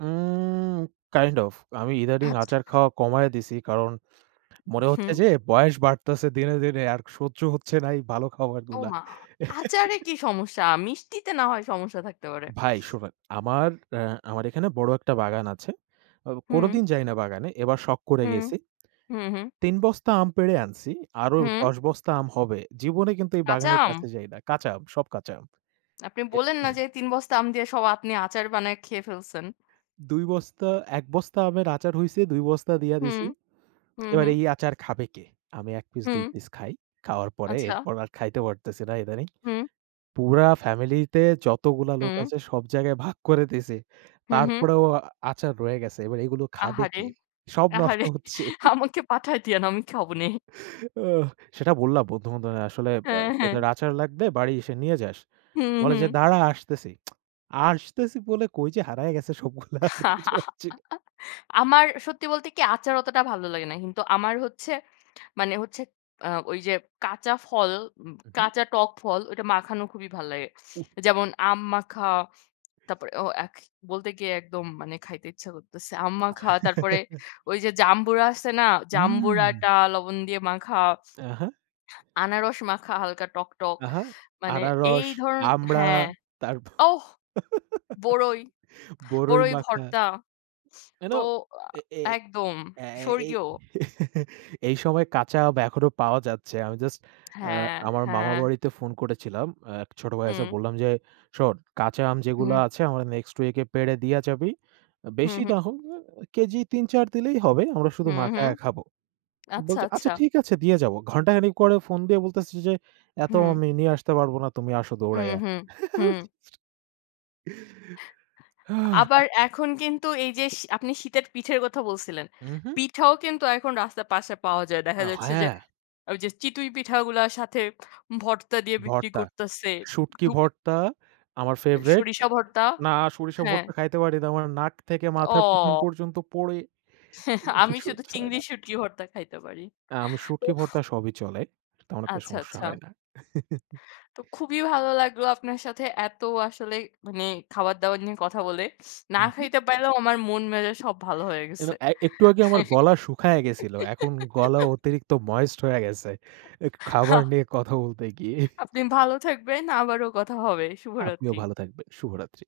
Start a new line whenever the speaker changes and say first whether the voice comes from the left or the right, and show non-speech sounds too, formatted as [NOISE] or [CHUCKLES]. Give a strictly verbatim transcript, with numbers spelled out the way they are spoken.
right: Um kind of. আমি ইদানীং
left: আচ্ছা।
right: আচার খাওয়া কমায় দিসি। কারণ মনে হচ্ছে
left: উহুম।
right: যে, বয়স বাড়তাসে দিনে, দিনে। আর সহ্য হচ্ছে না এই ভালো খাবারগুলা।
left: ওমা! আচারে
right: [CHUCKLES]
left: কী সমস্যা? মিষ্টিতে না হয় সমস্যা থাকতে পারে।
right: ভাই শোনেন, আমার অ্যা আমার এখানে বড় একটা বাগান আছে। আব কোনো
left: হুম।
right: দিন যাই না বাগানে। এবার শখ করে
left: হুম।
right: গেসি।
left: হুম, হুম।
right: তিন বস্তা আম পেড়ে আনসি। আরও
left: হুম।
right: দশ বস্তা আম হবে। জীবনে কিন্তু এই
left: কাঁচা
right: বাগানের
left: আম?
right: কাছে যাই না। কাঁচা আম, সব কাঁচা আম।
left: আপনি
right: এ
left: বলেন না যে
right: [CHUCKLES]
left: এ তিন বস্তা আম দিয়ে সব আপনি আচার বানায় খেয়ে ফেলসেন?
right: দুই বস্তা, এক বস্তা আমের আচার হইসে। দুই বস্তা দিয়া
left: হুম।
right: দিসি। [SMACKS LIPS]
left: হুম,
right: এবার
left: হুম।
right: এই আচার খাবে কে? আমি এক পিস, দুই
left: হুম।
right: পিস খাই। খাওয়ার পরে
left: আচ্ছা।
right: এরপর, আর খাইতে পারতেসি না ইদানীং।
left: হুম।
right: পুরা ফ্যামিলিতে যতগুলা লোক
left: হুম।
right: আছে, সব জায়গায় ভাগ করে দিসি।
left: হুম, হুম।
right: তারপরেও আচার রয়ে গেসে। এবার এইগুলো খাবে
left: আহারে!
right: কে? সব নষ্ট
left: আহারে!
right: হচ্ছে। [CHUCKLES]
left: আমাকে পাঠায় দিয়েন, আমি খাবোনে।
right: আহ সেটা বললাম বন্ধু-বান্ধব নাই। আসলে আ
left: হ্যাঁ, হ্যাঁ।
right: "তোদের আচার লাগবে, বাড়ি এসে নিয়ে যাস।"
left: হুম,
right: বলে যে,
left: হুম।
right: "দাঁড়া আসতেসি।" [TSK] আসতেসি বলে কই যে হারায়া গেসে সবগুলা। আর খুঁজে পাচ্ছি না।
left: [LAUGHS] আমার সত্যি বলতে কী? আচার অতটা ভালো লাগে না। কিন্তু আমার হচ্ছে, মানে হচ্ছে, আ ওই যে কাঁচা ফল, উম
right: উহুম।
left: কাঁচা টক ফল, ওইটা মাখানো খুবই ভাল্লাগে।
right: উফ!
left: যেমন আম মাখা, তারপরে ও এখ বলতে গিয়ে একদম মানে খাইতে ইচ্ছা করতেসে। আম মাখা, তারপরে
right: আ [CHUCKLES]
left: ওই যে জামবুড়া আছে না,
right: উম!
left: জামবুড়াটা লবণ দিয়ে মাখা।
right: অ্যাঁ হ্যাঁ।
left: আনারস মাখা হালকা টক, টক।
right: আহা।
left: মানে এই
right: আনারস,
left: ধরন
right: আমড়া,
left: হ্যাঁ।
right: তারপর
left: ওহ!
right: [LAUGHS]
left: বরই, বরই
right: বরইমাখা।
left: ভর্তা।
right: You
left: তো
right: know
left: আ
right: এ এ এই
left: একদম।
right: অ্যা অ্যা এই
left: স্বর্গীয়।
right: [CHUCKLES] এই সময়ে কাঁচা আম এখনো পাওয়া যাচ্ছে। আমি just
left: [SMACKS LIPS]
right: অ্যা
left: হ্যাঁ,
right: আমার মামার
left: হ্যাঁ।
right: বাড়িতে ফোন করেছিলাম। এক ছোট ভাই আছে।
left: হুম।
right: বললাম যে, "শোন কাঁচা আম যেগুলা
left: হুম।
right: আছে, আমার next week-এ পেড়ে দিয়া যাবি।
left: হুম,
right: বেশি
left: হুম।
right: না হোক, এ কেজি তিন-চার দিলেই হবে। আমরা শুধু
left: হুম, হুম।
right: মাখায়া খাব।"
left: আচ্ছা,
right: বলছে, "আচ্ছা
left: আচ্ছা।
right: ঠিক আছে দিয়ে যাব।" ঘণ্টাখানেক পরে ফোন দিয়ে বলতেসে যে, "এত
left: হুম।
right: আমি নিয়ে আসতে পারব না। তুমি আসো
left: হুম,
right: দৌড়াইয়া।"
left: হুম।
right: [CHUCKLES]
left: হুম।
right: [UNINTELLIGIBLE]
left: আবার
right: হাহ!
left: এখন কিন্তু এই যে শী আপনি শীতের পিঠের কথা বলসিলেন।
right: উহুম।
left: পিঠাও কিন্তু এখন রাস্তার পাশে পাওয়া যায়। দেখা
right: আ
left: যাচ্ছে যে
right: হ্যাঁ।
left: ওই যে চিতুই পিঠাগুলা সাথে ভর্তা দিয়ে বিক্রি
right: ভর্তা,
left: করতাসে।
right: শুটকি
left: [UNINTELLIGIBLE]
right: ভর্তা আমার favorite।
left: সরিষা ভর্তা?
right: না, সরিষার
left: হ্যাঁ।
right: ভর্তা খাইতে পারি না। আমার নাক থেকে মাথার পিছন
left: অ!
right: পর্যন্ত পোড়ে।
left: [CHUCKLES] আমি শুধু
right: সহ্য হয়
left: চিংড়ি
right: না।
left: শুঁটি ভর্তা খাইতে পারি।
right: আ আমি শুটকি
left: উফ!
right: ভর্তা সবই চলে। তেমন একটা
left: আচ্ছা,
right: সমস্যা
left: আচ্ছা।
right: হয় না। [CHUCKLES]
left: তো খুবই ভালো লাগলো আপনার সাথে এত আসলে মানে খাবার-দাবার নিয়ে কথা বলে। না
right: উহুম।
left: খাইতে পাইরাও আমার মন-মেজাজ সব ভালো হয়ে
right: You
left: গেসে।
right: know অ্যা একটু আগে আমার গলা শুকায়া গেসিল। এখন গলা
left: [CHUCKLES]
right: অতিরিক্ত moist হইয়া গেসে। এখ খাবার নিয়ে
left: [CHUCKLES]
right: কথা বলতে গিয়ে। [CHUCKLES]
left: আপনি ভালো থাকবেন। আবারও কথা হবে।
right: আপনিও
left: শুভরাত্রি।
right: ভালো থাকবেন। শুভরাত্রি।